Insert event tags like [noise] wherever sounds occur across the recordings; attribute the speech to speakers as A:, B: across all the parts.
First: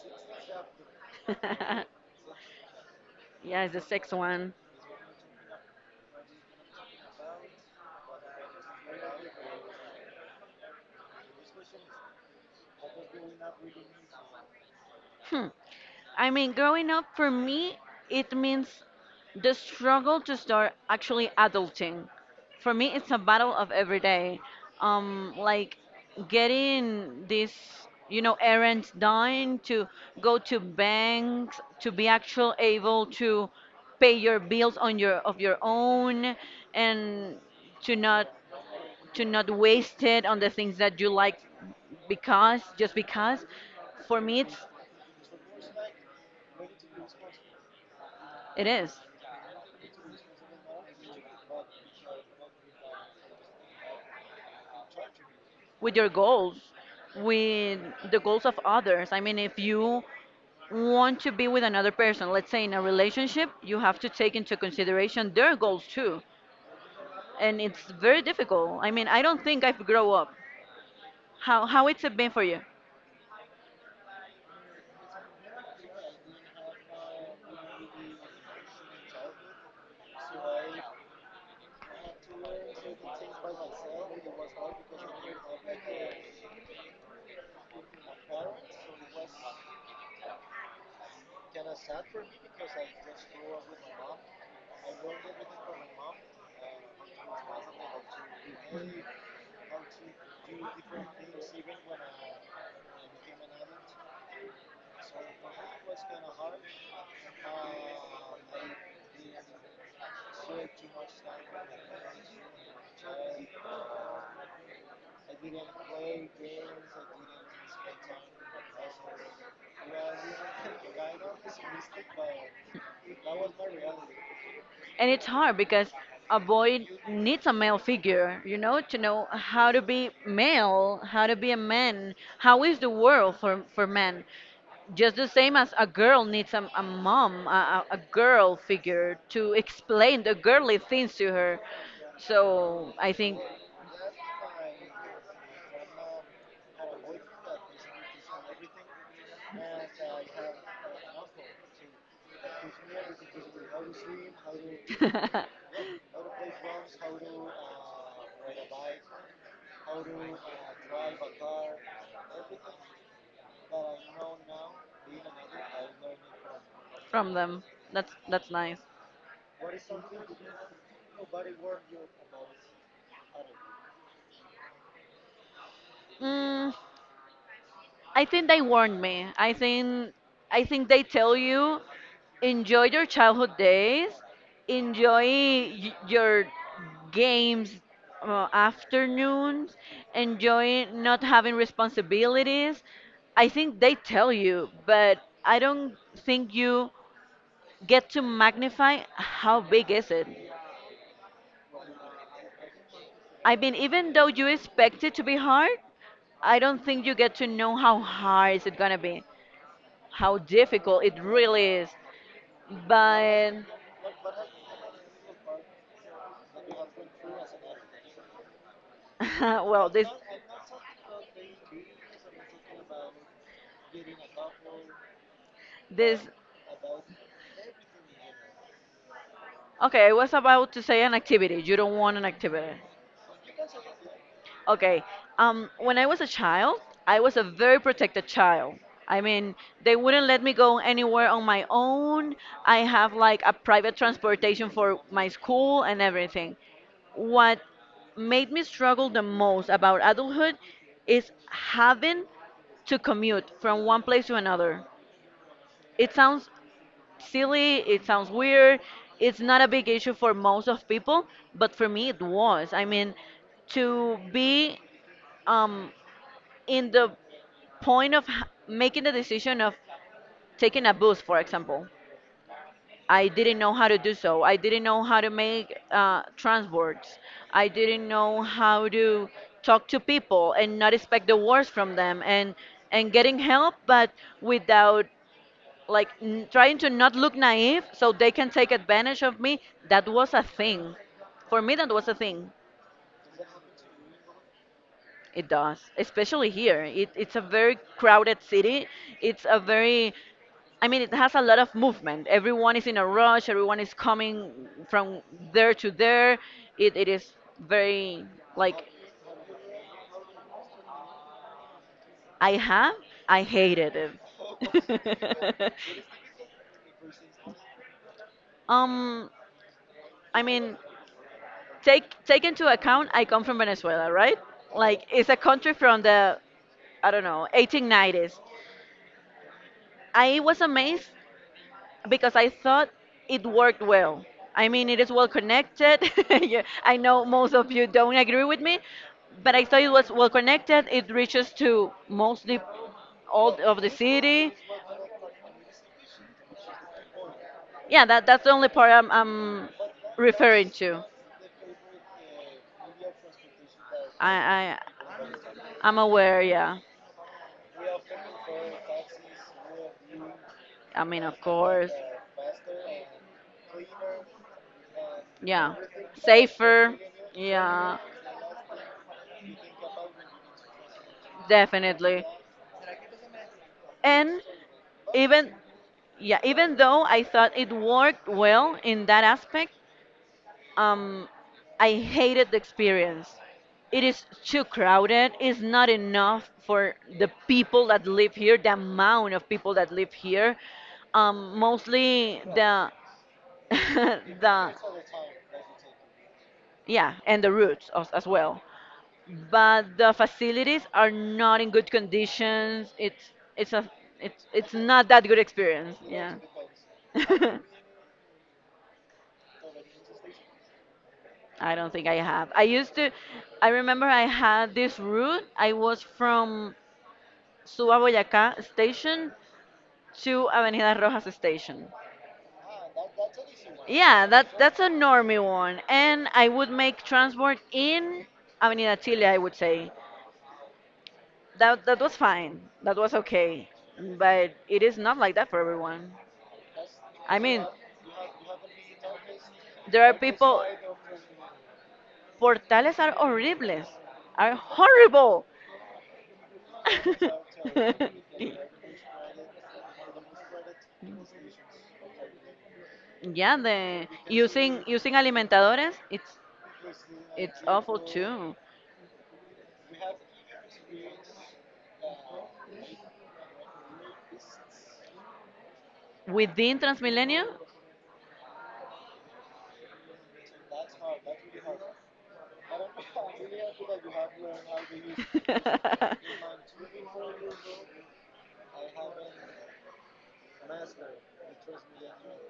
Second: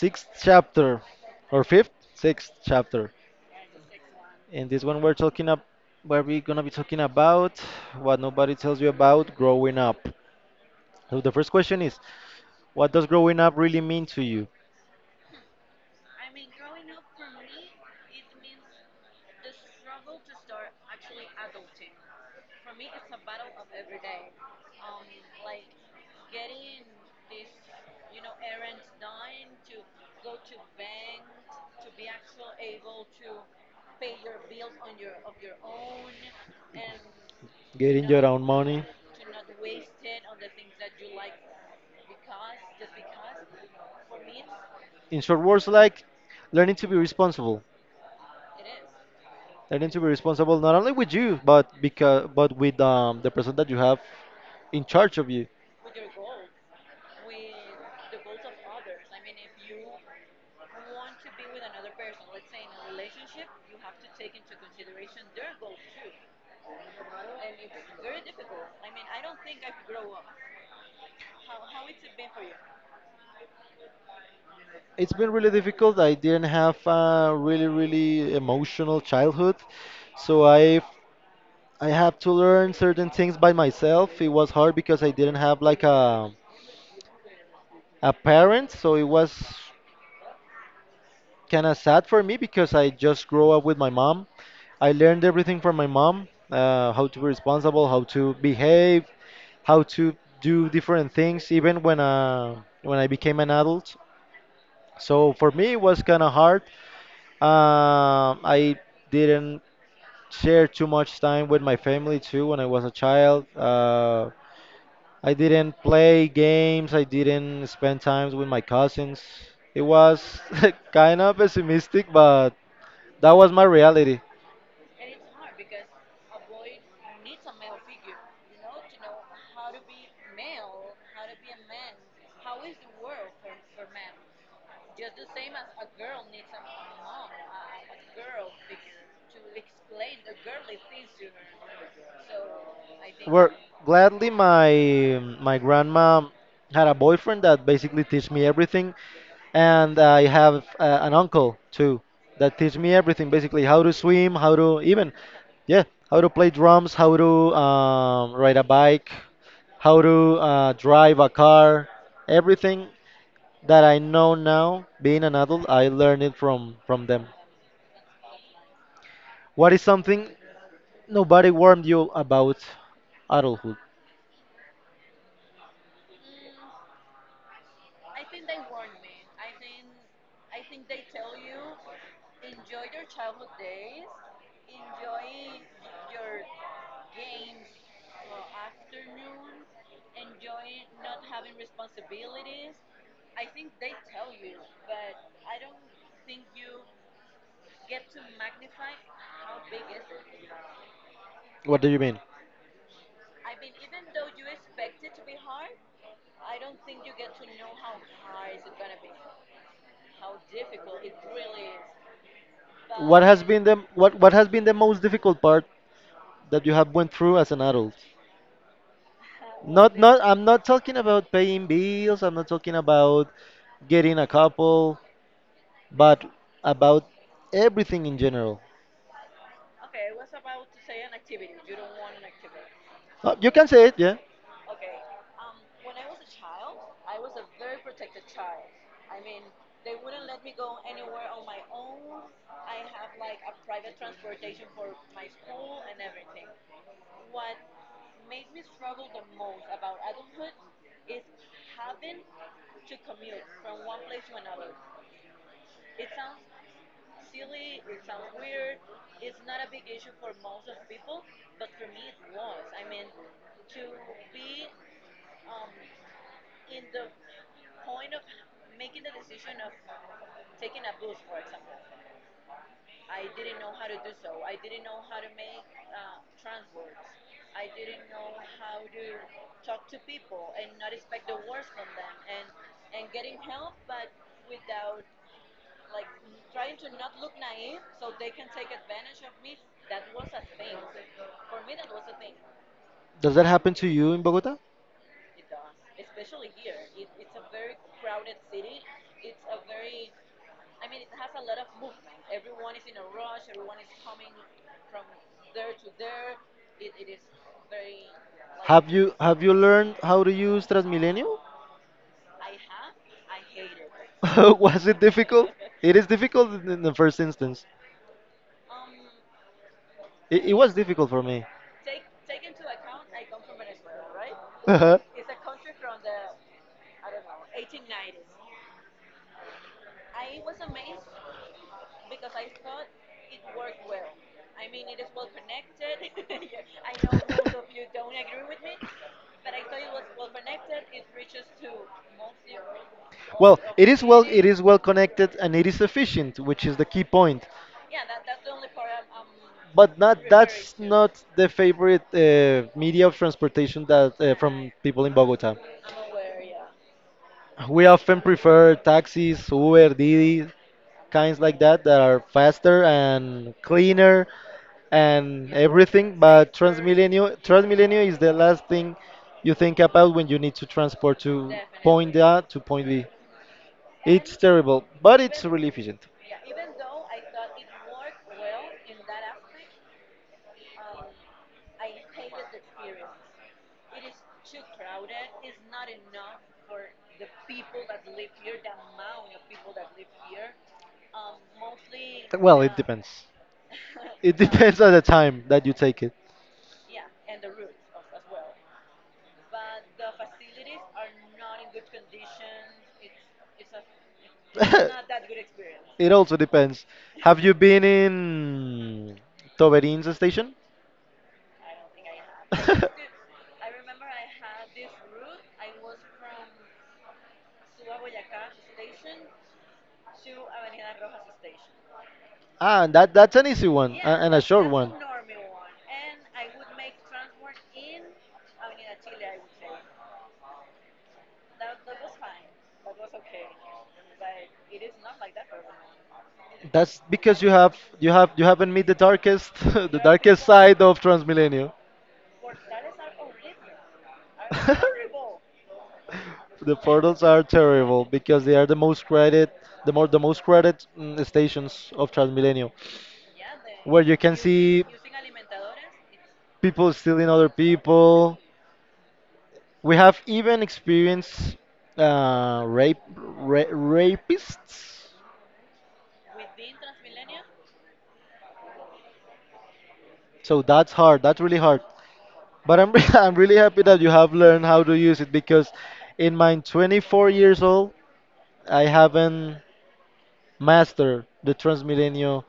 A: sixth chapter, or fifth,
B: [laughs]
A: sixth chapter,
B: Yeah, it's the sixth one.
A: in this one we're talking up, where we're gonna be talking about what nobody tells you about growing up. So the first question is, what does growing up really mean to you?
B: Hmm. I mean, growing up for me, it means the struggle to start actually adulting. For me, it's a battle of every day. Like getting this, you know, errands done to go to banks to be actual able to pay your bills on your of your own and to
A: Getting your
B: not
A: own money.
B: to not waste it on the things that you like because just because for me it's
A: In short words, like learning to be responsible.
B: it is
A: They need to be responsible not only with you, but because but with the person that you have in charge of you.
B: with your goals with the goals of others. I mean, if you want to be with another person, let's say in a relationship, you have to take into consideration their goals too. And it's very difficult. I mean, I don't think I've grown up. How it's been for you?
A: It's been really difficult. I didn't have a really emotional childhood, so I have to learn certain things by myself. It was hard because I didn't have like a parent, so it was kind of sad for me because I just grew up with my mom. I learned everything from my mom, how to be responsible, how to behave, how to do different things, even when I became an adult. So for me, it was kind of hard. I didn't share too much time with my family too when I was a child. I didn't play games. I didn't spend times with my cousins. It was [laughs] kind of pessimistic, but that was my reality.
B: And it's hard because a boy needs a male figure, you know, to know how to be male, how to be a man, how is the world for men. Just the same as a girl needs a mom, a girl figure to explain the girly things to her. So I think,
A: Where gladly my grandma had a boyfriend that basically teach me everything, and I have an uncle too that teach me everything basically how to swim, how to even yeah
B: [laughs]
A: how to play drums, how to ride a bike, how to drive a car, everything that I know now, being an adult, I learned it from them.
B: from them. That's nice.
A: What is something nobody warned you about adulthood?
B: Mm, I think they warned me. I think they tell you enjoy your childhood days, enjoy your games, afternoons, enjoy not having responsibilities. I think they tell you, but I don't think you get to magnify how big is it.
A: What do you mean?
B: I mean, even though you expect it to be hard, I don't think you get to know how hard is it gonna be, how difficult it really is.
A: What has
B: But
A: been the what has been the most difficult part that you have went through as an adult?
B: [laughs] well,
A: Not
B: this
A: not I'm not talking about paying bills, I'm not talking about getting a couple,
B: this
A: but about everything in general.
B: okay. I was about to say an activity. You don't want an activity.
A: You can say it, yeah.
B: Okay. When I was a child, I was a very protected child. I mean, they wouldn't let me go anywhere on my own. I have like a private transportation for my school and everything. What made me struggle the most about adulthood is having to commute from one place to another. It sounds silly, it sounds weird, it's not a big issue for most of people, but for me it was. I mean, to be um, in the point of making the decision of taking a bus, for example. I didn't know how to do so. I didn't know how to make transports. I didn't know how to talk to people and not expect the worst from them and getting help, but without like trying to not look naive so they can take advantage of me. That was a thing. For me, that was a thing.
A: Does that happen to you in Bogota?
B: It does, especially here. It's a very crowded city. It's a very, I mean, it has a lot of movement. Everyone is in a rush. Everyone is coming from there to there. It is very, like,
A: Have you learned how to use Transmilenio?
B: I
A: [laughs]
B: have, I hated
A: I was it difficult?
B: it.
A: It is [laughs] difficult in the first instance.
B: [laughs] um, I
A: It was
B: mean,
A: difficult for me.
B: take into account I come from Venezuela, right?
A: [laughs] Uh-huh.
B: Like, it's a country from the, I don't know, 1890s. I was amazed because I thought it worked well. I mean, it is well connected. [laughs] Yeah, I know most of you don't agree with me, but I thought it was well connected. It reaches to mostly all
A: Well,
B: of the
A: it
B: city.
A: is well connected and it is efficient, which is the key point.
B: Yeah, that's the only part I'm
A: But not
B: referring
A: that's
B: to.
A: not the favorite media of transportation that from
B: I,
A: people
B: I
A: in Bogota. I'm
B: I'm aware. Yeah,
A: we often prefer taxis, Uber, Didi,
B: I mean, of
A: kinds like that
B: course.
A: that are faster and cleaner and
B: Yeah,
A: everything. But
B: safer. Yeah,
A: Transmilenio is the last thing you think about when you need to transport to point
B: definitely.
A: A to point B. It's
B: And
A: terrible, but it's
B: even
A: really efficient.
B: yeah, even though I thought it worked well in that aspect, Um, I hated the experience. It is too crowded. It's not enough for the people that live here, the amount of people that live here. Mostly
A: Well, it
B: the
A: depends.
B: [laughs]
A: It
B: the
A: depends on the time that you take it.
B: yeah, and the routes as well. But the facilities are not in good conditions. It's not
A: [laughs]
B: that good experience.
A: it
B: Yeah.
A: also depends. Have you
B: [laughs]
A: been in Toberins station?
B: I don't think I have. I used
A: [laughs]
B: to, I remember I had this route. I was from Suba Boyacá station to Avenida Rojas station.
A: Ah, and that that's an easy one
B: Yeah,
A: and a short
B: that's a
A: one.
B: normie one. And I would make transport in Avenida Chile, I would say. That was fine. That was okay. But it is not like that for everyone.
A: That's
B: I
A: because you
B: mean,
A: have you have you haven't met the darkest [laughs] the
B: there are
A: darkest
B: people
A: side of Transmilenio.
B: portales are horribles. Are
A: [laughs]
B: horrible.
A: The portals are terrible because they are the
B: [laughs]
A: most crowded, the more the most crowded stations of Transmilenio,
B: Yeah,
A: where
B: the
A: you can see
B: using alimentadores,
A: people stealing other
B: it's awful
A: people.
B: too.
A: We have even experienced rape rapists.
B: Within Transmilenio,
A: So that's hard. That's really hard. But I'm [laughs] I'm really happy that you have learned how to use it because in my 24 years
B: [laughs]
A: old, I haven't mastered the Transmilenio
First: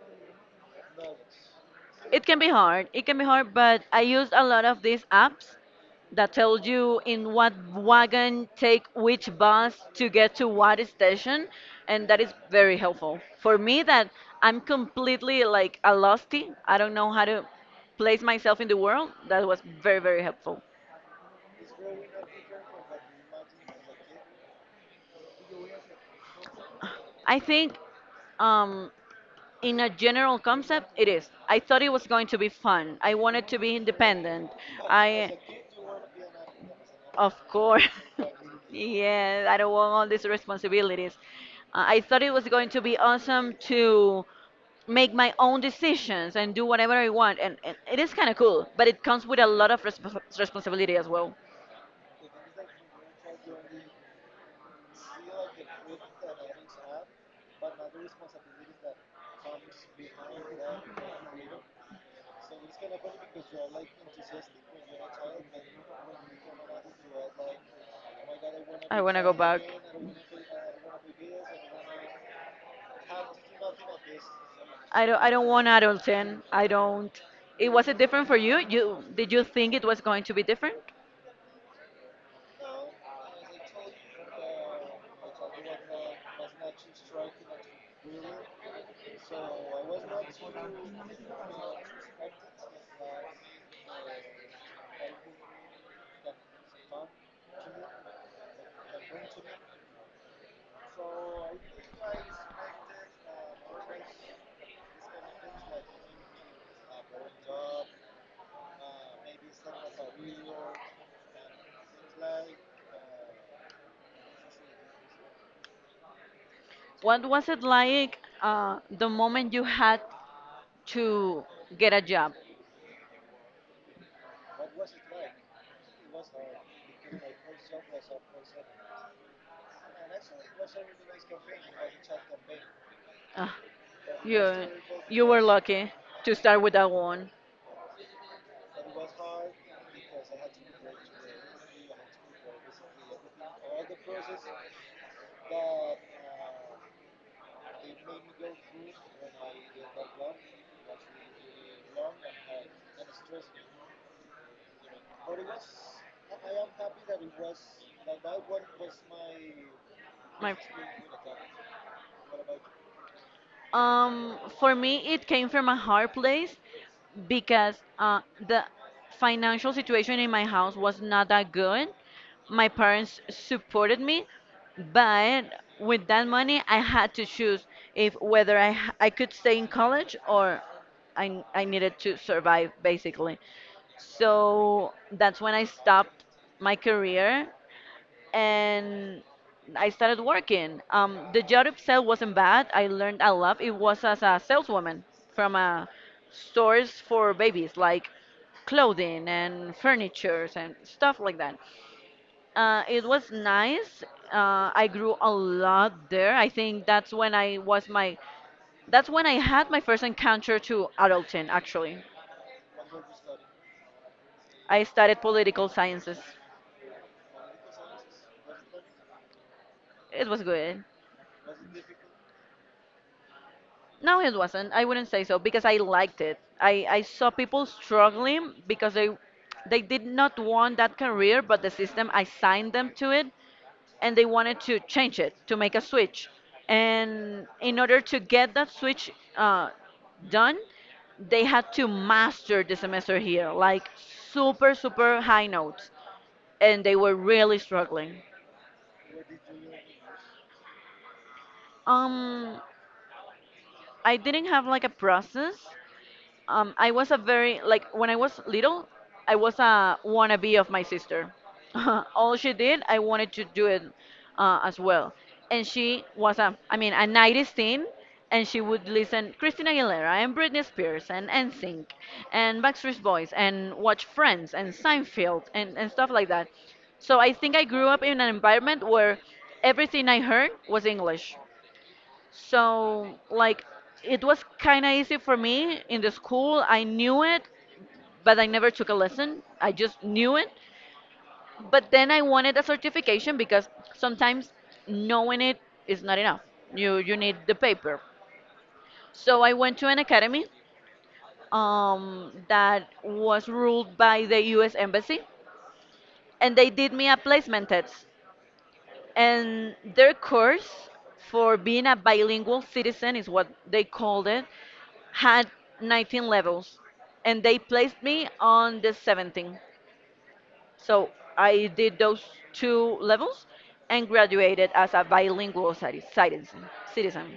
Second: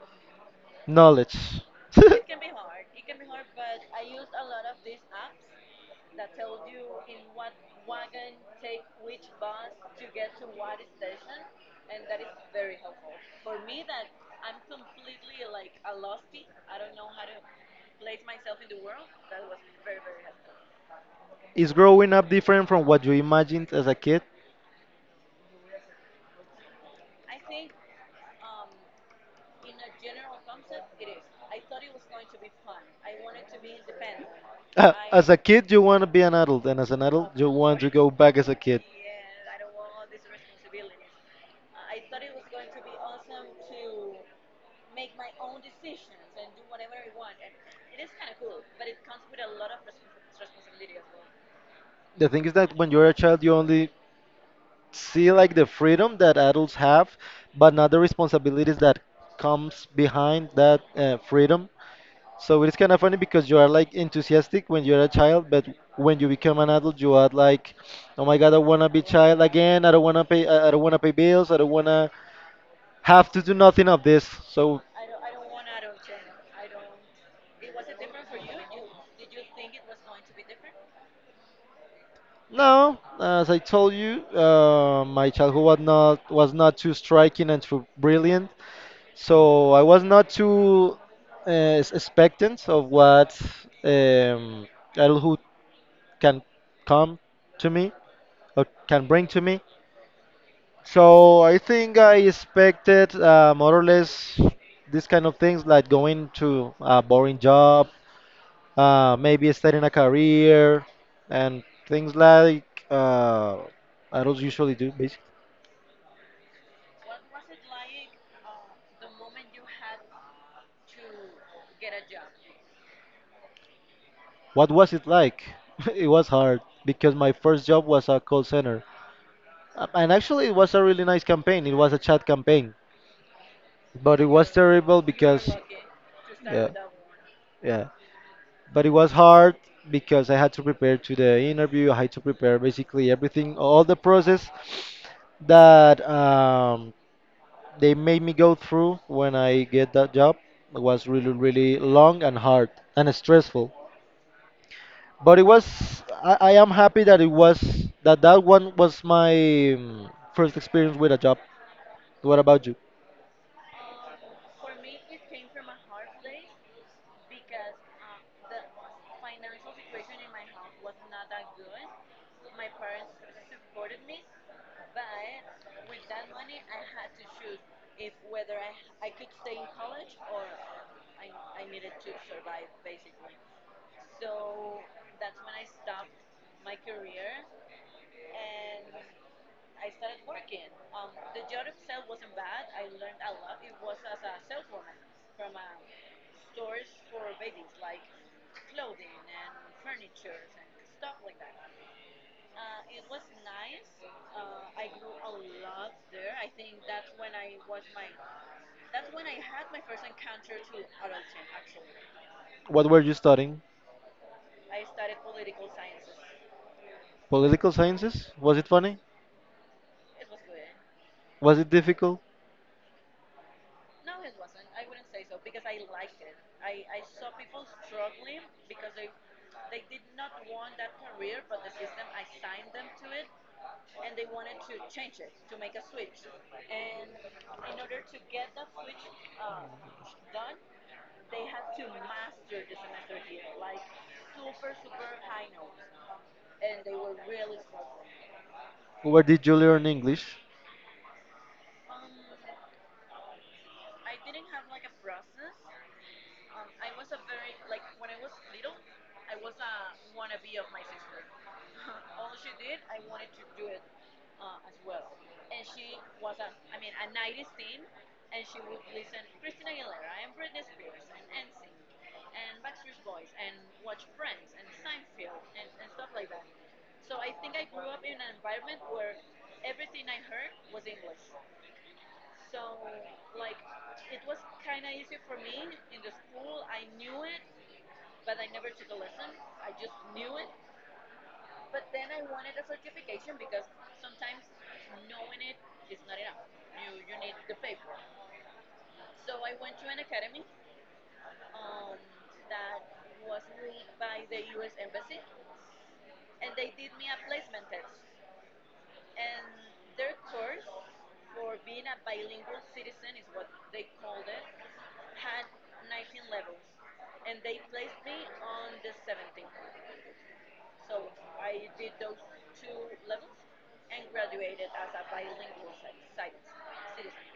A: Knowledge. [laughs]
B: It
A: It
B: can
A: can be
B: be hard. It can be hard, but I use a lot of
A: I'm.
B: these apps that
A: That
B: tell you in what
A: what
B: wagon take which bus to
A: get
B: get to what station, and that is very
A: very
B: helpful. For me, that I'm completely like a losty. I don't know how to place myself in the world. That was very very helpful.
A: Is growing up different from what you imagined as a kid?
B: I think um, in a general concept, it is. I thought it was going to be fun. I wanted to be independent.
A: A
B: I.
A: kid, you want to be an adult, and as an adult,
B: Of
A: of you want
B: course.
A: to course go
B: [laughs]
A: back as a.
B: Yeah, I don't want all these responsibilities. I thought it was going to be awesome to make my own decisions and do whatever I want, and it is kind of cool, but it comes with a lot of respons responsibility as well.
A: The thing is that when you're a child, you only see like the freedom that adults have, but not the responsibilities that comes behind that freedom. So it is kind of funny because you are like enthusiastic when you're a child, but when you become an adult, you are like, oh my god, I wanna be child again. I don't wanna pay. I don't wanna pay bills. I don't wanna have to do nothing of this. So
B: I wanna. I don't want adulting. I don't it was it different for you? You did you think it was going to be different?
A: no, as I told you, my childhood was not too striking and too brilliant. So I was not too uh, expectant of what um, adulthood can come to me or can bring to me. So I think I expected more or less these kind of things like going to a boring job, maybe starting a career, and things like adults usually do. Basically,
B: What was it like the moment you had to get a job?
A: what was it like? [laughs] it was hard because my first job was a call center. And actually, it was a really nice campaign. It was a chat campaign,
B: Ah,
A: but it was
B: you
A: terrible
B: you were
A: because,
B: lucky to start
A: yeah,
B: with that one.
A: yeah. But it was hard because I had to prepare to the interview. I had to prepare basically everything, all the process that they made me go through when I get that job. It was really, really long and hard and stressful. But it was, I am happy that it was that one was my
B: My
A: first experience with a job. What about you?
B: For me, it came from a hard place because the financial situation in my house was not that good. My parents supported me, but with that money, I had to choose if whether I could stay in college or I needed to survive basically. So that's when I stopped my career and I started working. The job itself wasn't bad. I learned a lot. It was as a saleswoman from a stores for babies, like clothing and furnitures and stuff like that. It was nice. I grew a lot there. I think that's when I was my, that's when I had my first encounter to adulting. Actually,
A: What were you studying?
B: I studied political sciences.
A: Political sciences? Was it funny?
B: It was good.
A: Was it difficult?
B: No, it wasn't. I wouldn't say so because I liked it. I saw people struggling because they did not want that career, but the system assigned them to it, and they wanted to change it to make a switch. And in order to get that switch done, they had to master the semester here, like super super high notes, and they were really struggling.
A: Where did you learn English?
B: Um, I didn't have like a process. I was a very like when I was little, I was a wannabe of my sister. [laughs] All she did, I wanted to do it as well. And she was a, I mean, a 90s teen, and she would listen Christina Aguilera and Britney Spears and NSYNC and Backstreet Boys and watch Friends and Seinfeld and stuff like that. So I think I grew up in an environment where everything I heard was English. So, like, it was kind of easy for me in the school. I knew it, but I never took a lesson. I just knew it. But then I wanted a certification because sometimes knowing it is not enough. You need the paper. So I went to an academy that was ruled by the U.S. Embassy, and they did me a placement test. And their course for being a bilingual citizen is what they called it had 19 levels and they placed me on the 17th. So I did those two levels and graduated as a bilingual citizen.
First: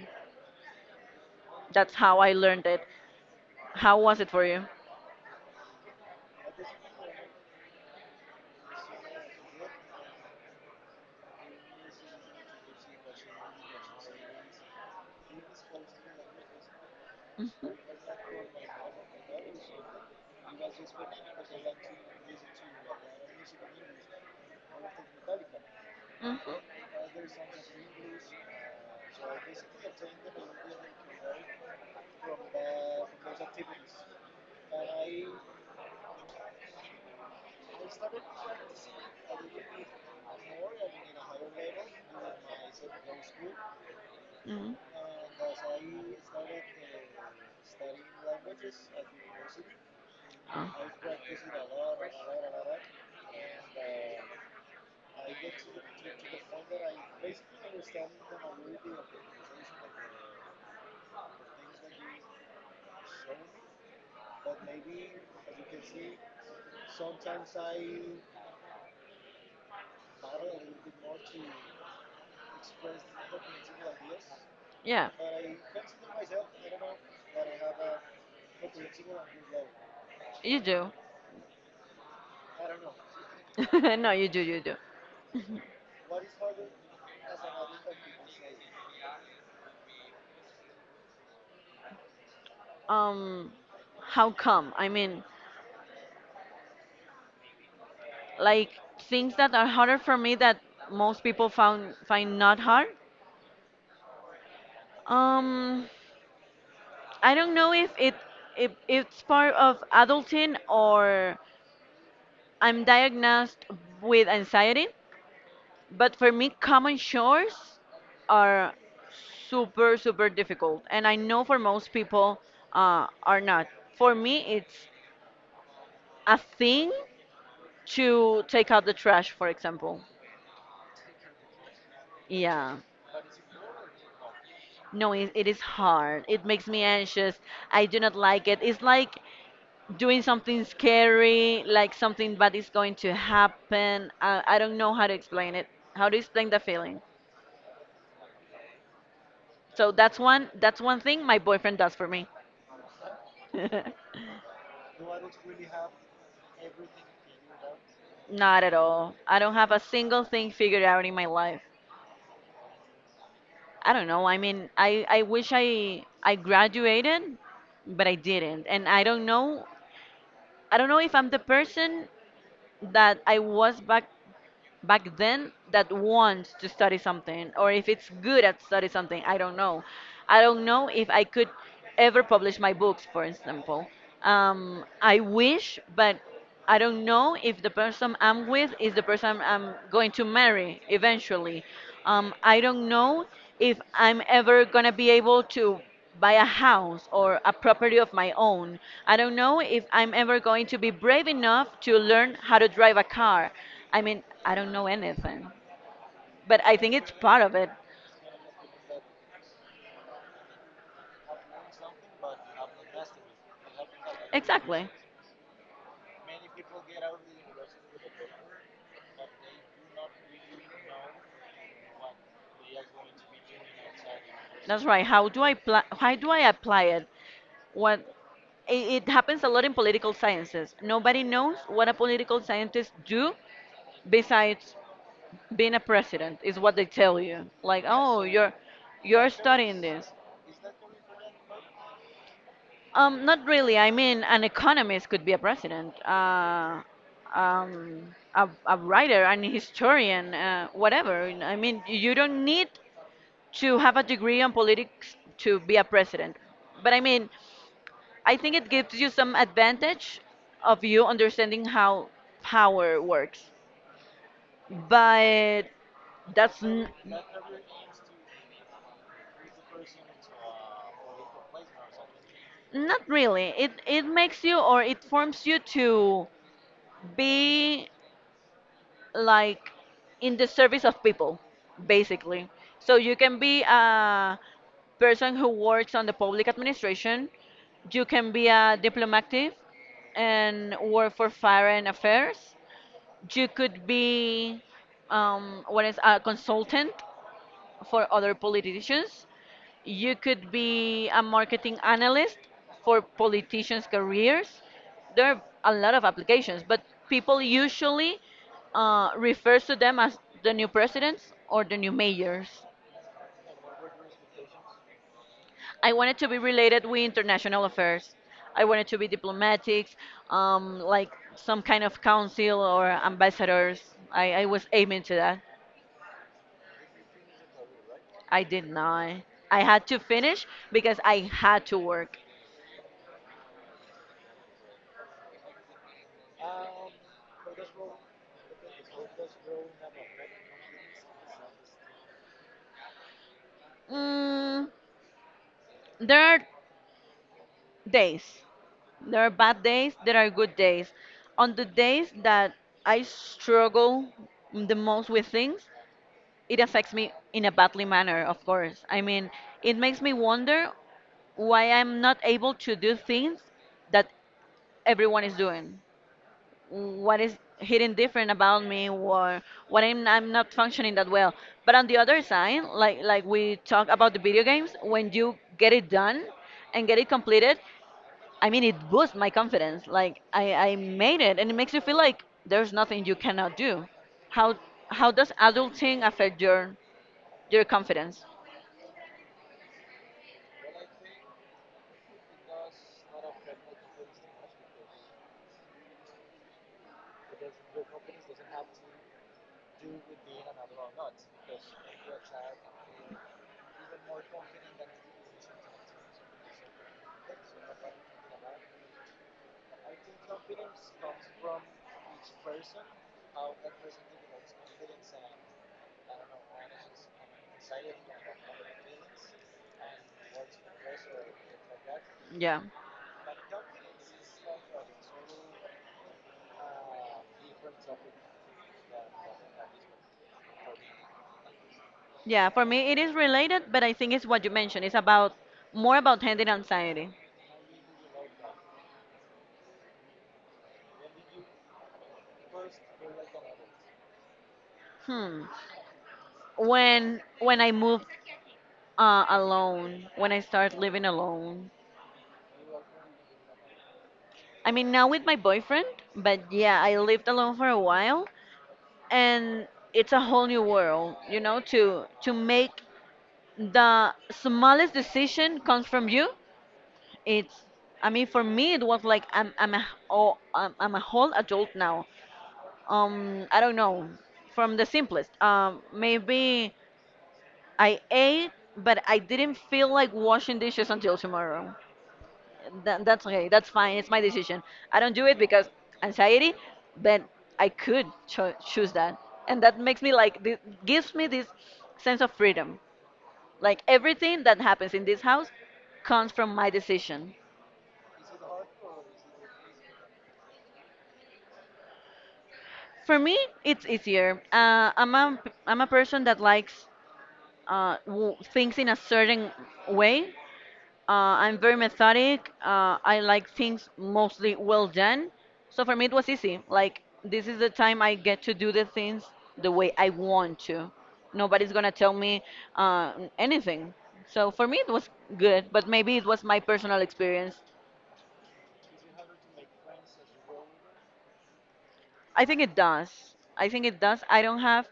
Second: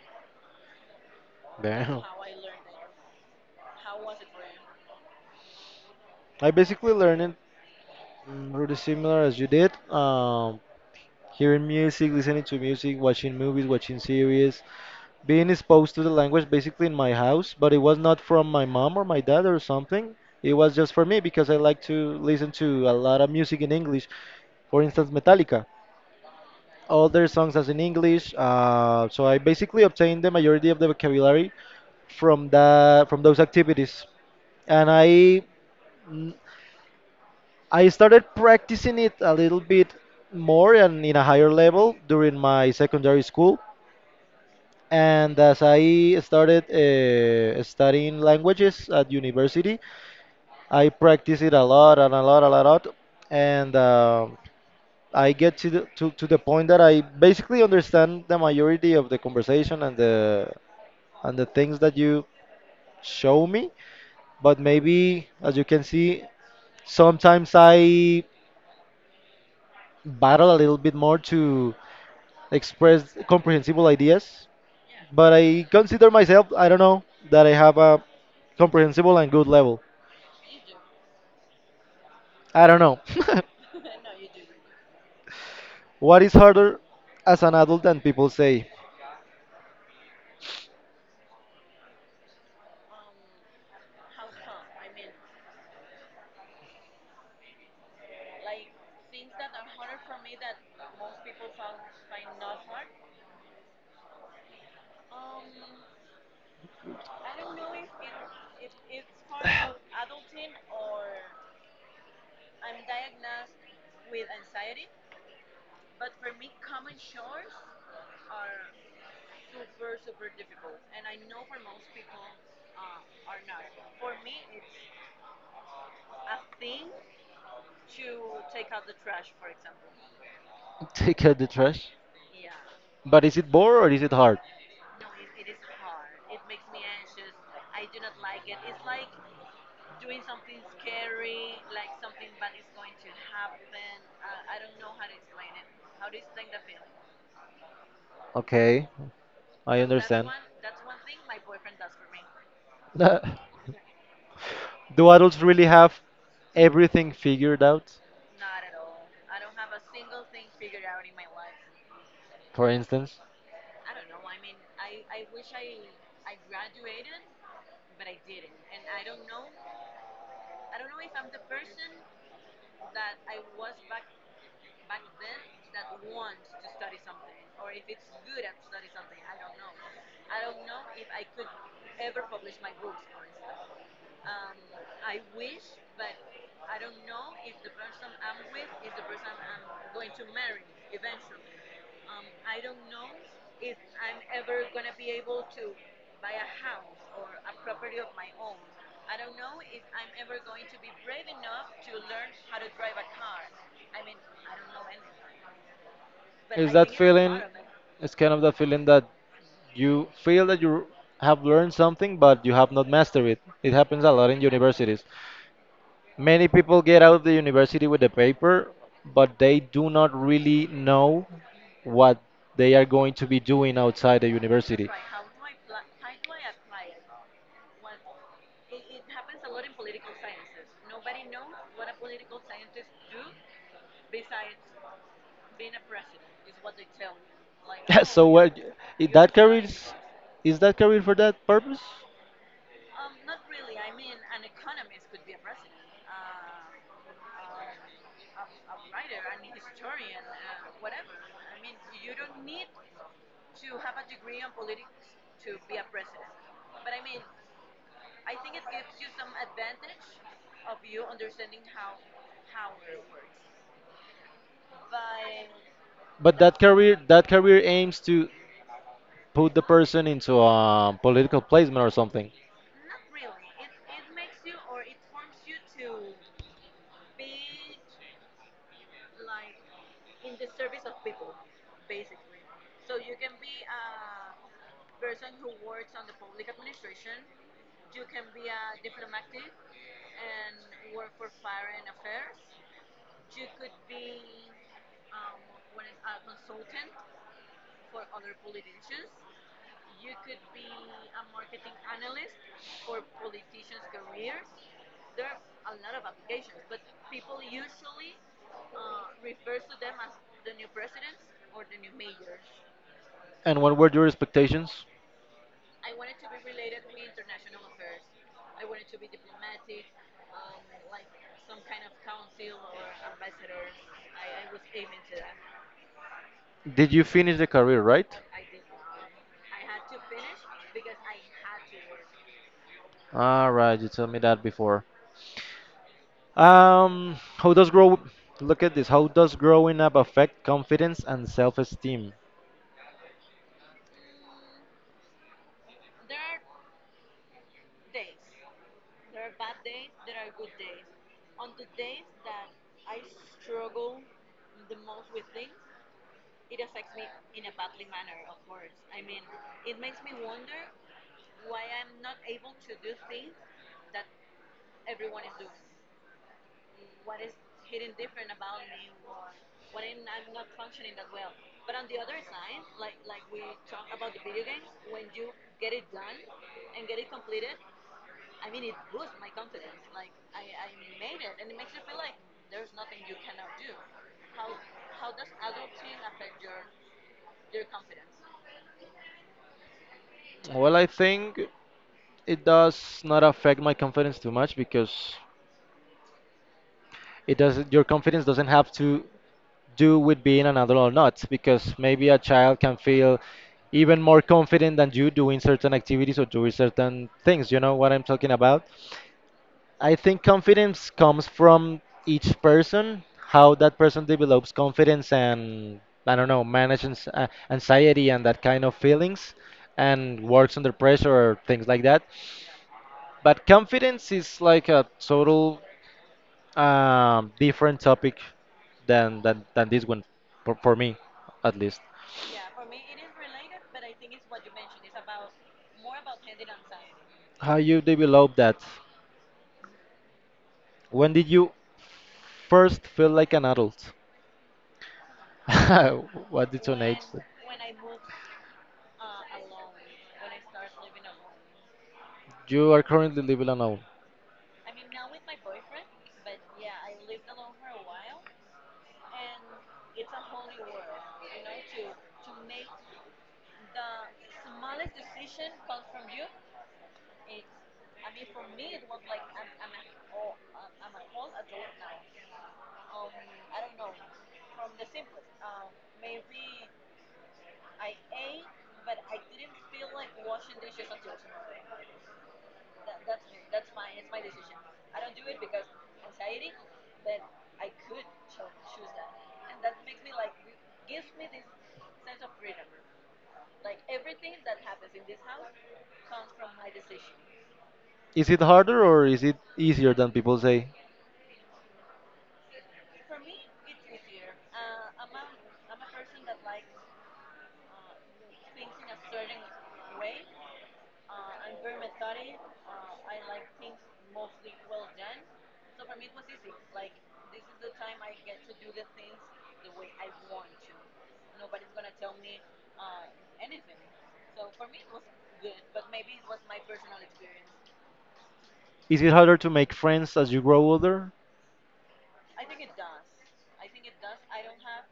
B: That's
A: Damn.
B: how I learned it. How was it for you?
A: I basically learned it pretty similar as you did. Hearing music, listening to music, watching movies, watching series, being exposed to the language basically in my house, but it was not from my mom or my dad or something. It was just for me because I like to listen to a lot of music in English. For instance, Metallica.
B: Hmm.
A: All their songs as in English. So I basically obtained the majority of the vocabulary from those activities, and mm, I started practicing it a little bit more and in a higher level during my secondary school.
B: Hmm.
A: And as I started studying languages at university,
B: Oh.
A: I practiced it a lot and a lot, a lot, a lot. And I get to the point that I basically understand the majority of the conversation and the things that you show me, but maybe as you can see, sometimes I battle a little bit more to express comprehensible ideas,
B: Yeah.
A: but I consider myself, I don't know, that I have a comprehensible and good level.
B: You do.
A: I don't know. [laughs]
B: [laughs] No, you do, you do.
A: what is harder as an adult than people say?
B: Um, how come? I mean, like things that are harder for me that most people found find not hard. Um, I don't know if it if it's part of adulting or I'm diagnosed with anxiety, but for me, common chores are super super difficult, and I know for most people are not. For me, it's a thing to take out the trash, for example.
A: [laughs] Take out the trash.
B: Yeah.
A: But is it bored or is it hard?
B: No, it is hard. It makes me anxious. I do not like it. It's like doing something scary, like something bad is going to happen. I don't know how to explain it. How to explain the feeling.
A: Okay. I
B: So
A: understand.
B: that's one thing my boyfriend does for me.
A: [laughs] Do
B: [laughs]
A: adults really have everything figured out?
B: Not at all. I don't have a single thing figured out in my life.
A: For instance,
B: I don't know. I mean, I wish I graduated, but I didn't. And I don't know if I'm the person that I was back then that wants to study something or if it's good at study something. I don't know, I don't know if I could ever publish my books, for example. I wish, but I don't know if the person I'm with is the person I'm going to marry eventually. I don't know if I'm ever going to be able to buy a house or a property of my own. I don't know if I'm ever going to be brave enough to learn how to drive a car. I mean, I don't know anything, but I
A: is
B: think
A: that
B: it's part
A: feeling?
B: of it.
A: It's kind of that feeling that you feel that you have learned something, but you have not mastered it. It happens a lot in
B: Exactly.
A: universities. Many people get out of the university with a paper, but they do not really know what they are going to be doing outside the
B: That's
A: university.
B: right. How do I apply it? What it happens a lot in political sciences. Nobody knows what a political scientist do besides being a president, is what they tell you. Like,
A: [laughs]
B: oh,
A: so what?
B: you're
A: That career
B: studying this.
A: is that career for that purpose?
B: Not really. I mean, an economist could be a president, um, a writer, an historian, whatever. I mean, you don't need to have a degree on politics to be a president. But I mean, I think it gives you some advantage of you understanding how power works. But
A: But
B: that's n-
A: that career aims to put the person into a political placement or something.
B: Not really. It makes you, or it forms you to be like in the service of people, basically. So you can be a person who works on the public administration. You can be a diplomatic and work for foreign affairs. You could be what is a consultant for other politicians. You could be a marketing analyst for politicians' careers. There are a lot of applications, but people usually refers to them as the new presidents or the new mayors.
A: And what were your expectations?
B: I wanted to be related with international affairs. I wanted to be diplomatics, like some kind of council or ambassadors. I was aiming to that.
A: Did you finish the career right?
B: I did not. I had to finish because I had to work.
A: All right, you told me that before. How does grow? Look at this. How does growing up affect confidence and self-esteem?
B: Mm, there are days. There are bad days, there are good days. On the days that I struggle the most with things, it affects me in a badly manner, of course. I mean, it makes me wonder why I'm not able to do things that everyone is doing. What is hidden different about me, or what I'm not functioning that well. But on the other side, like we talk about the video games, when you get it done and get it completed, I mean, it boosts my confidence. Like I made it, and it makes you feel like there's nothing you cannot do. How how does adulting affect your confidence?
A: Well, I think it does not affect my confidence too much because it doesn't. Your confidence doesn't have to do with being an adult or not, because maybe a child can feel even more confident than you doing certain activities or doing certain things. You know what I'm talking about? I think confidence comes from each person, how that person develops confidence and I don't know, manages anxiety and that kind of feelings and works under pressure or things like that.
B: Yeah,
A: But confidence is like a total different topic than this one for me at least.
B: yeah. For me, it is related, but I think it's what you mentioned. It's about more about handling anxiety.
A: How you develop that when did you first feel like an adult?
B: Hmm.
A: [laughs] what did you age
B: When I moved alone, when I started living alone.
A: you are currently living alone
B: I mean, now with my boyfriend, but yeah, I lived alone for a while, and it's a whole new world, you know, to make the smallest decision comes from you. It's, I mean, for me it was like I'm a whole adult now. I don't know, from the simplest, maybe I ate but I didn't feel like washing dishes until tomorrow. That's okay, that's fine, it's my decision. I don't do it because anxiety, but I could choose that, and that makes me like this gives me this sense of freedom. Like everything that happens in this house comes from my decision.
A: is it harder or is it easier than people say
B: For me, it's easier. I'm a person that likes things in a certain way. I'm very methodic. I like things mostly well done. So for me, it was easy. Like this is the time I get to do the things the way I want to. Nobody's gonna tell me uh, anything. So for me, it was good. But maybe it was my personal experience.
A: is it harder to make friends as you grow older?
B: I think it does. I think it does. I don't have,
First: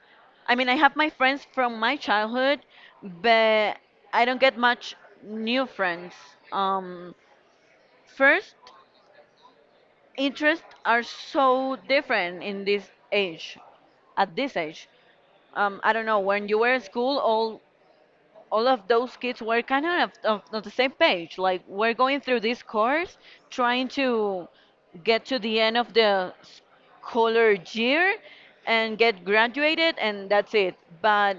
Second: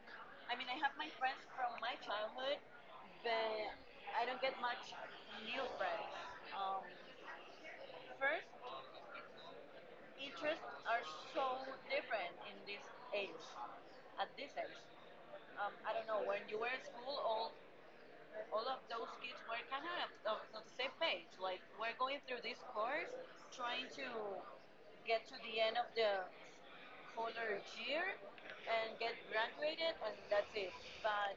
B: I mean, I have my friends from my childhood, but I don't get much new friends. Um, first, interests are so different in age, at this age. I don't know, when you were at school, all of those kids were kind of, on the same page. Like we're going through this course, trying to get to the end of the scholar year and get graduated, and that's it. But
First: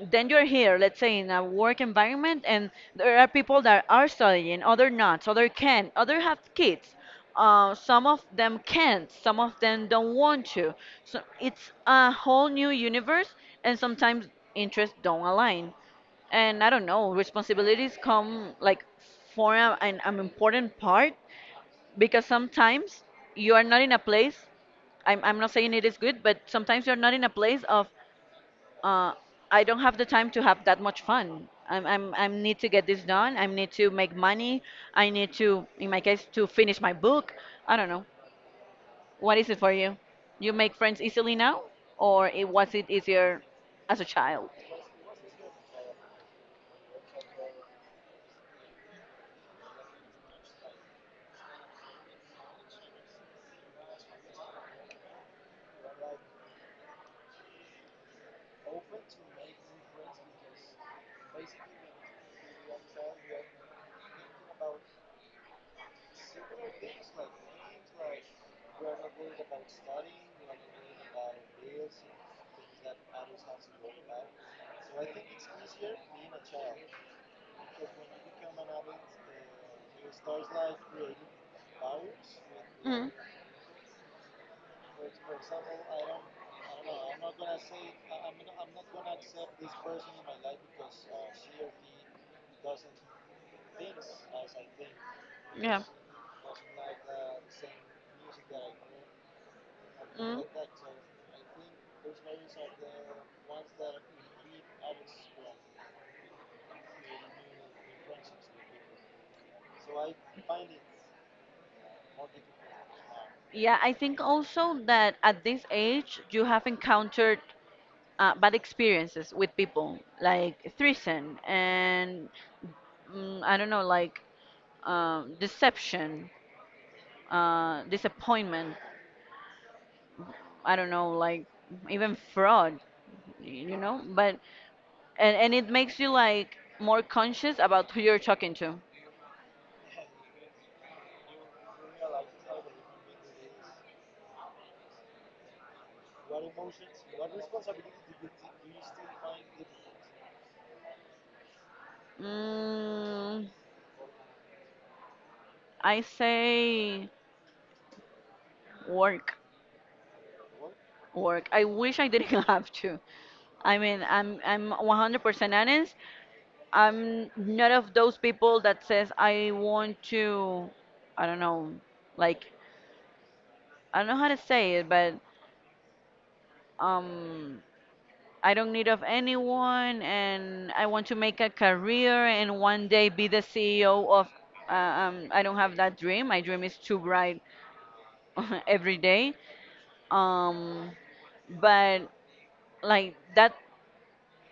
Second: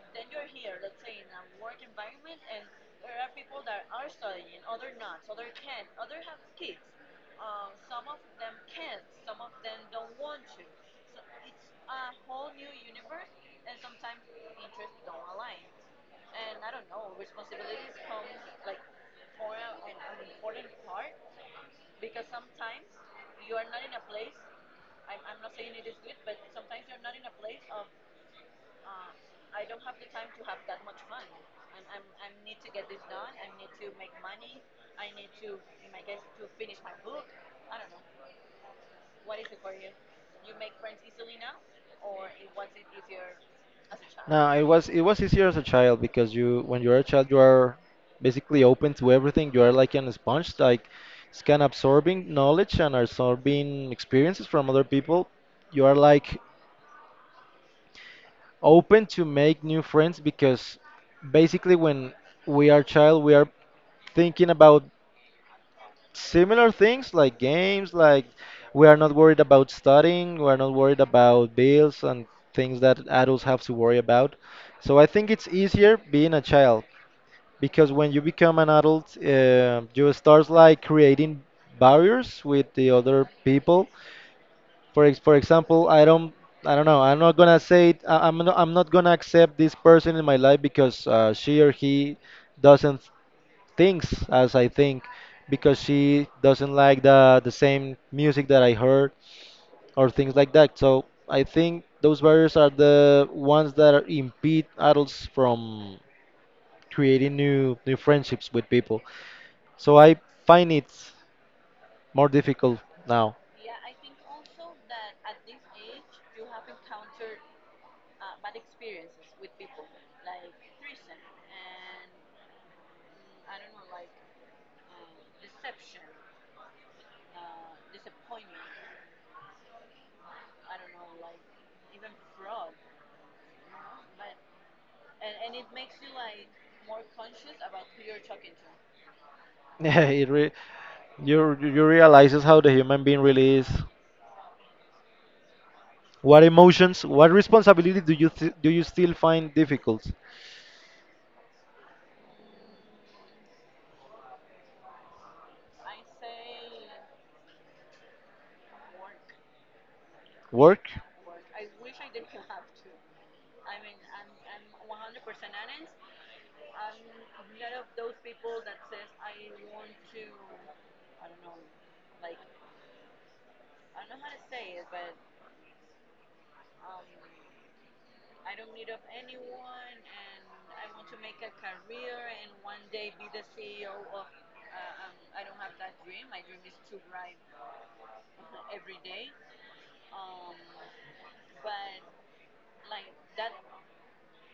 B: then you're here, let's say in a work environment, and there are people that are studying, other not, other can, other have kids. Some of them can't, some of them don't want to. So it's a whole new universe, and sometimes interests don't align, and I don't know, responsibilities come like for an important part, because sometimes you are not in a place. I'm not saying it is good, but sometimes you're not in a place of uh, I don't have the time to have that much fun. I need to get this done. I need to make money. I need to, in my case, to finish my book. I don't know. What is it for you? You make friends easily now, or was it easier as a child?
A: No, it was easier as a child because you when you're a child you are basically open to everything. You are like an sponge, like it's kind of absorbing knowledge and absorbing experiences from other people. You are like open to make new friends because basically when we are child we are thinking about similar things like games, like we are not worried about studying, we are not worried about bills and things that adults have to worry about, so I think it's easier being a child because when you become an adult you start like creating barriers with the
B: The. Mm.
A: other people for example I don't. I don't know. I'm not gonna say it. I'm not gonna accept this person in my life because she or he doesn't things as I think
B: Your. Yeah.
A: because
B: Imagination.
A: she doesn't like the same music that I heard or things
B: Mm.
A: like
B: That.
A: that. So I think those barriers are the ones that are impede adults from creating new friendships with people. So I find it more difficult now.
B: Yeah, I think also that at this age you have encountered bad experiences with people, like threesome and mm, I don't know, like deception, disappointment. I don't know, like even fraud, you know. But and it makes you like more conscious about who you're talking to.
A: [laughs] Yeah, it re- you realizes how the human being really is. What emotions, what responsibility do you still find difficult?
B: Mm, I say work.
A: Work?
B: Work. I wish I didn't [laughs] have to. I mean, I'm 100% honest. I'm not of those people that says I want to, I don't know, like I don't know how to say it, but um I don't need of anyone, and I want to make a career and one day be the CEO of. I don't have that dream. My dream is too bright [laughs] every day. Um, but like that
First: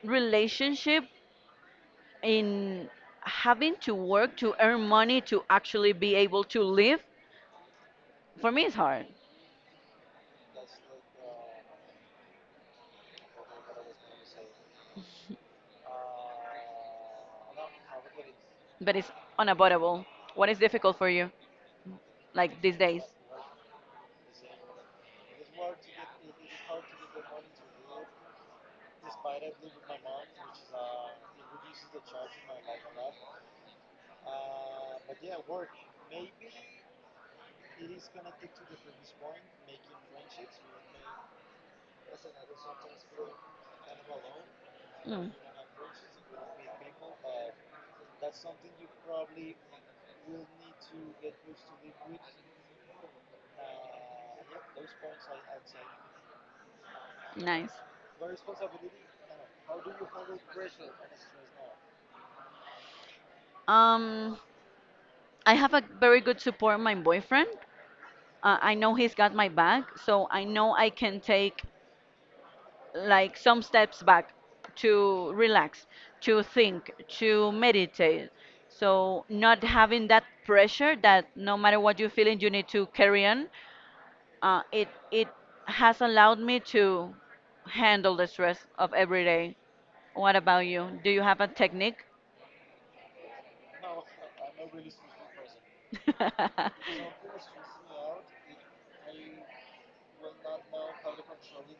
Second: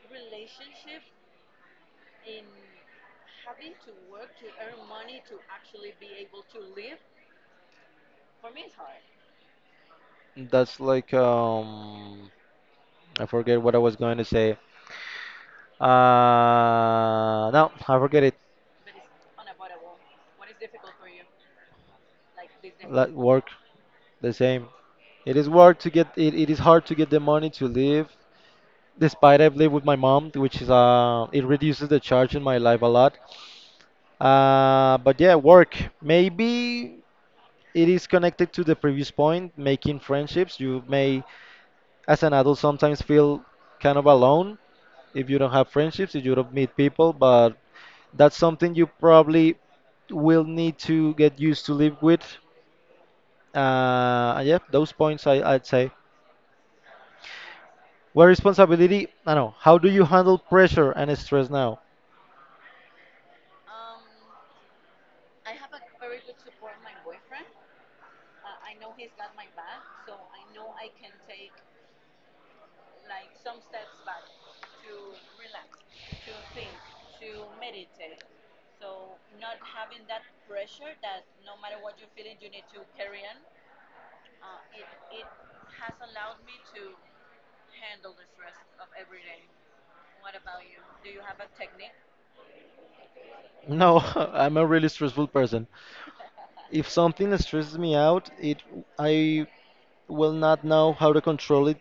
B: relationship in having to work to earn money to actually be able to live, for me is hard,
A: That's like I forget what I was going to say. No, I forget it.
B: but it's unavoidable. What is difficult for you, like these days?
A: Like work, the same. It is hard to get it, it is hard to get the money to live. Despite I've lived with my mom, which is it reduces the charge in my life a lot. But yeah, work. Maybe it is connected to the previous point, making friendships. You may, as an adult, sometimes feel kind of alone
B: Mm.
A: if you don't have friendships, if you don't meet people. But that's something you probably will need to get used to live with. Yeah, those points I'd say.
B: Nice.
A: Where responsibility, I don't know. How do you handle pressure and stress now?
B: Um, I have a very good support, my boyfriend. I know he's got my back, so I know I can take like some steps back to relax, to think, to meditate. So not having that pressure that no matter what you're feeling, you need to carry on. It has allowed me to handle the stress of every day. What about you? Do you have a technique?
A: No, [laughs] I'm a really stressful person.
B: [laughs]
A: If something stresses me out, it I will not know how to control it.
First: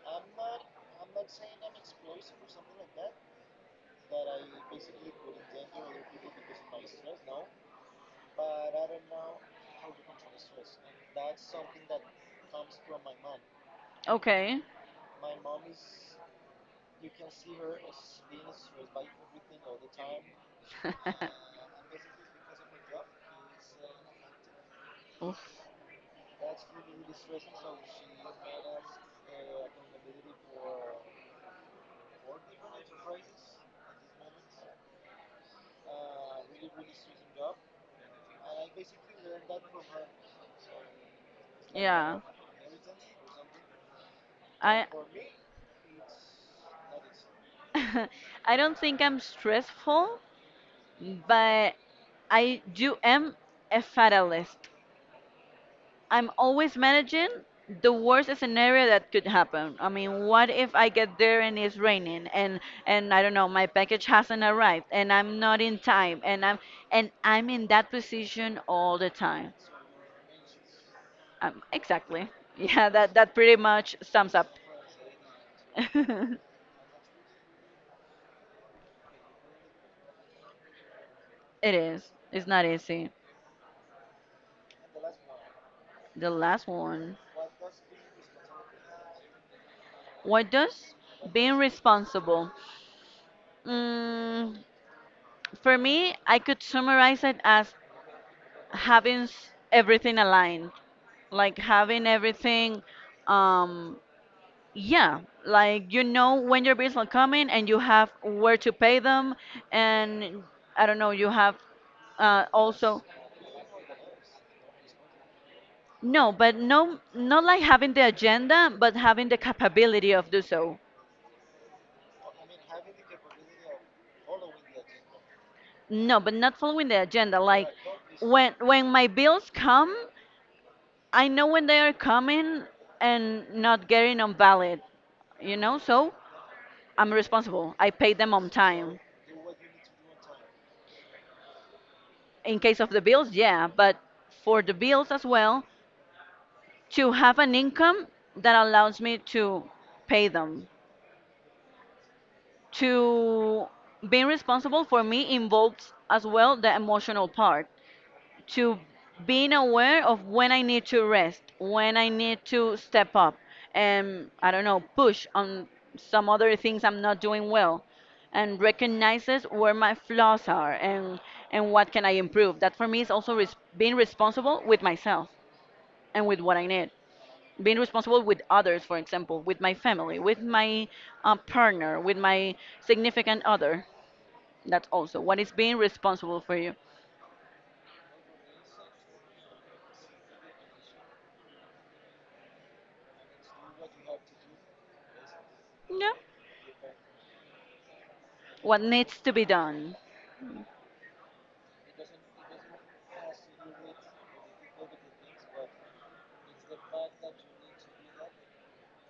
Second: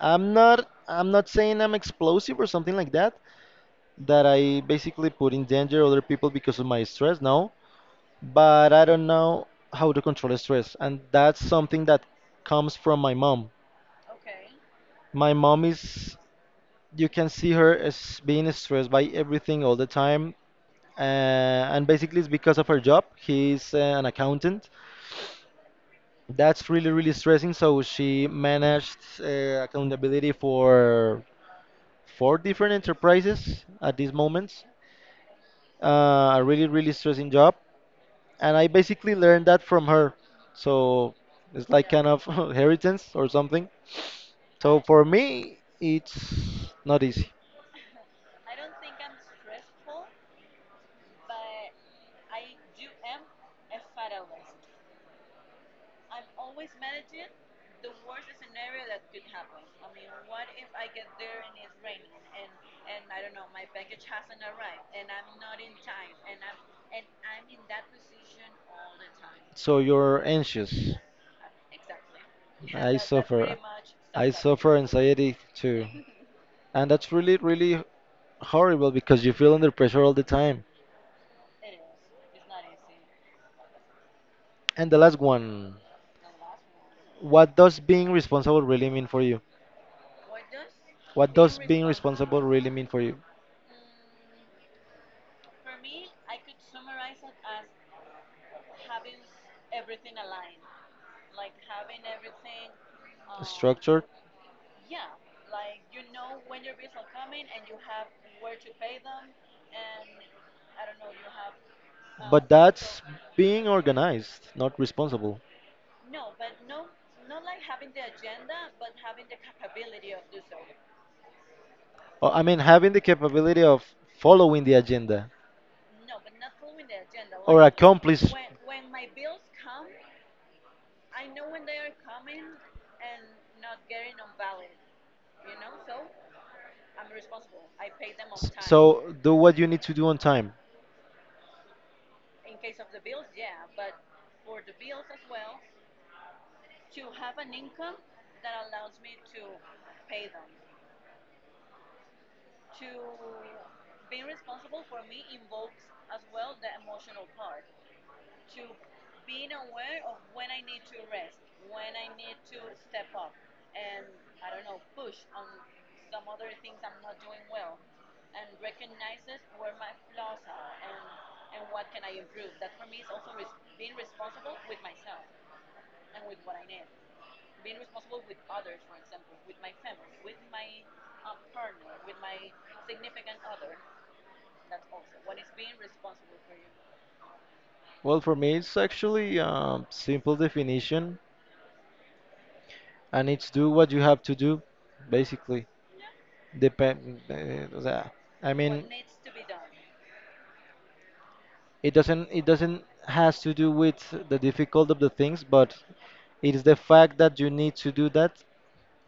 A: I'm not saying I'm explosive or something like that, that I basically put in danger other people because of my stress, no. But I don't know how to control stress, and that's something that comes from my mom.
B: Okay.
A: My mom is, you can see her as being stressed by everything all the time. And basically, it's because of her job.
B: [laughs]
A: He's an accountant.
B: Oof.
A: That's really, really stressing. So she managed accountability for 4 different enterprises at these moments. A really, really stressing job. And I basically learned that from her. So it's like kind
B: Yeah.
A: of [laughs] inheritance or something. So
B: I
A: for
B: [laughs]
A: me, it's not easy.
B: I don't think I'm stressful, but I do am a fatalist. I'm always managing the worst scenario that could happen. I mean, what if I get there and it's raining and I don't know, my package hasn't arrived and I'm not in time and I'm in that position all the time.
A: So you're anxious.
B: Exactly. [laughs] Yeah,
A: I
B: that that pretty
A: suffer.
B: much
A: I
B: sums up.
A: suffer anxiety too.
B: [laughs]
A: And that's really, really horrible because you feel under pressure all the time.
B: It is. It's not easy.
A: And the last one,
B: The last one.
A: what does being responsible really mean for you?
B: What does
A: What
B: being
A: does being responsible
B: responsible?
A: really mean for you?
B: Mm, for me, I could summarize it as everything aligned. Like having everything um
A: Structured?
B: yeah, like you know when your bills are coming and you have where to pay them, and I don't know, you have
A: But
B: also
A: that's being organized, not responsible.
B: no, but no, not like having the agenda, but having the capability of do so.
A: Or, I mean, having the capability of following the agenda
B: No, but not following the agenda,
A: or
B: like
A: accomplish.
B: when my bills come, I know when they are coming, and not getting on valid, you know. So I'm responsible, I pay them on time.
A: So do what you need to do on time.
B: In case of the bills, yeah, but for the bills as well, to have an income that allows me to pay them. To being responsible for me involves as well the emotional part. To being aware of when I need to rest, when I need to step up, and I don't know, push on some other things I'm not doing well and recognizes where my flaws are, and what can I improve. That for me is also being responsible with myself and with what I need. Being responsible with others, for example, with my family, with my partner, with my significant other. That's also what is being responsible for you.
A: Well, for me, it's actually simple definition, and it's do what you have to do, basically.
B: Yeah.
A: Depend. O sea, I
B: What
A: mean,
B: needs to be done.
A: it doesn't. It doesn't has to do with the difficult of the things, but it is the fact that you need to do that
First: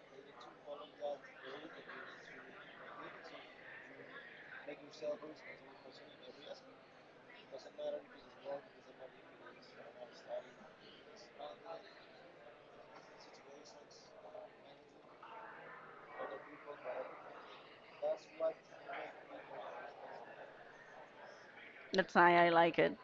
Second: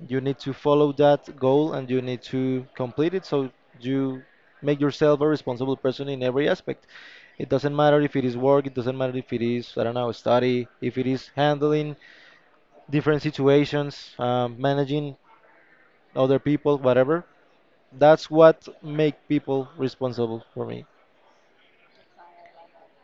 A: you need to follow that goal and you need to complete it so you make yourself a responsible person in every aspect. It doesn't matter if it is work, it doesn't matter if it is I don't know study, if it is handling different situations managing other people whatever, that's what make people responsible for me.
B: That's why I like it.